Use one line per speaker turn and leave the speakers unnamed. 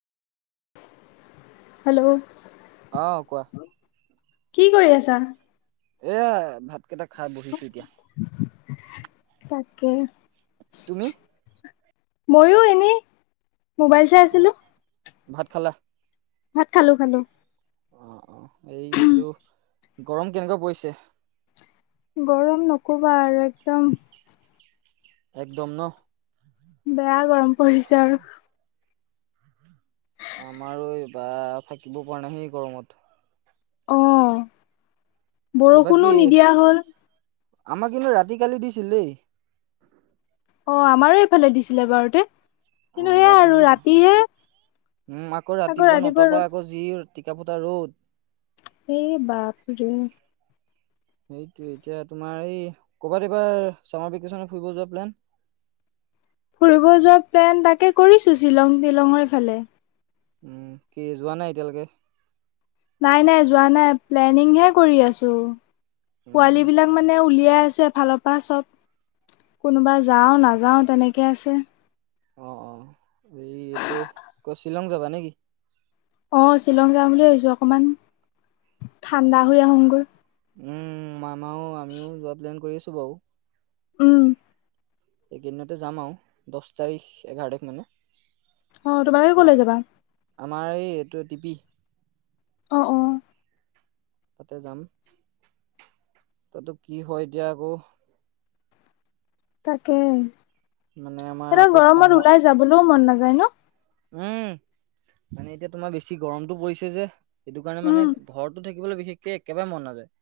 Hello.
অ', কোৱা।
কি কৰি আছা?
এ ভাতকেইটা খাই বহিছো এতিয়া।
তাকে।
তুমি
মইও এনেই, মোবাইল চাই
অ',
আছিলো।
ভাত খালা?
ভাত খালোঁ খালোঁ।
অ', অ', এই এইটো, গৰম কেনেকুৱা পৰিছে?
গৰম নক'বা আৰু একদম।
একদম ন?
বেয়া গৰম পৰিছে আৰু।
আমাৰো এই বাঃ থাকিব পৰা নাই দেই গৰমত।
অ'
এইব
বৰষুণো
কি?
নিদিয়া হ'ল।
আমাৰ কিন্তু ৰাতি কালি দিছিল দেই।
অ', আমাৰো এইফালে দিছিলে বাৰুতে। কিন্তু
অ',
সেয়া
ৰাতি
আৰু
দিছে,
ৰাতিহে
উম আকৌ ৰাতিপুৱা নটাৰ পৰা আকৌ যিহে টিকা ফতা ৰ'দ।
এই বাপৰে।
সেইটোৱেই, এতিয়া তোমাৰ এই ক'ৰবাত এইবাৰ চামাৰ ভেকেশ্যনত ফুৰিব যোৱা প্লেন?
ফুৰিব যোৱা প্লেন তাকে কৰিছোঁ, শ্বিলং তিলঙৰফালে।
কি যোৱা নাই এতিয়ালৈকে?
নাই নাই, যোৱা নাই, প্লেনিংহে কৰি আছোঁ।
উম,
পোৱালী বিলাক মানে উলিয়াই আছোঁ, এফালৰ পৰা চব। কোনোবা যাওঁ নাযাওঁ, তেনেকৈ আছে।
অ', অ', হেৰি এইটো, ক'ত শ্বিলং যাবা নেকি?
অ', শ্বিলং যাাম বুলি ভাবিছোঁ, অকণমান ঠাণ্ডা হৈ আহোঁগৈ।
উম, মামাও, আমিও যোৱা প্লেন কৰি আছোঁ বাৰু।
উম।
এই কেইদিনতে যাম আৰু, দহ তাৰিখ এঘাৰ তাৰিখ মানে।
অ', তোমালোকে ক'লৈ যাবা?
আমাৰ এই, এইটো টিপি।
অ', অ'।
তাতেই যাম, তাতো কি হয়, এতিয়া আকৌ।
তাকেই,
মানে আমাৰ
এইডাল
আকৌ
গৰমত
সময়
ওলাই যাবলৈও মন নাযায় ন।
উম, মানে এতিয়া তোমাৰ বেছি গৰমটো পৰিছে যে, সেইটো কাৰণে মানে
উম
ঘৰতো থাকি শিকিবলৈ বিশেষকে একেবাৰে মন নাযায়।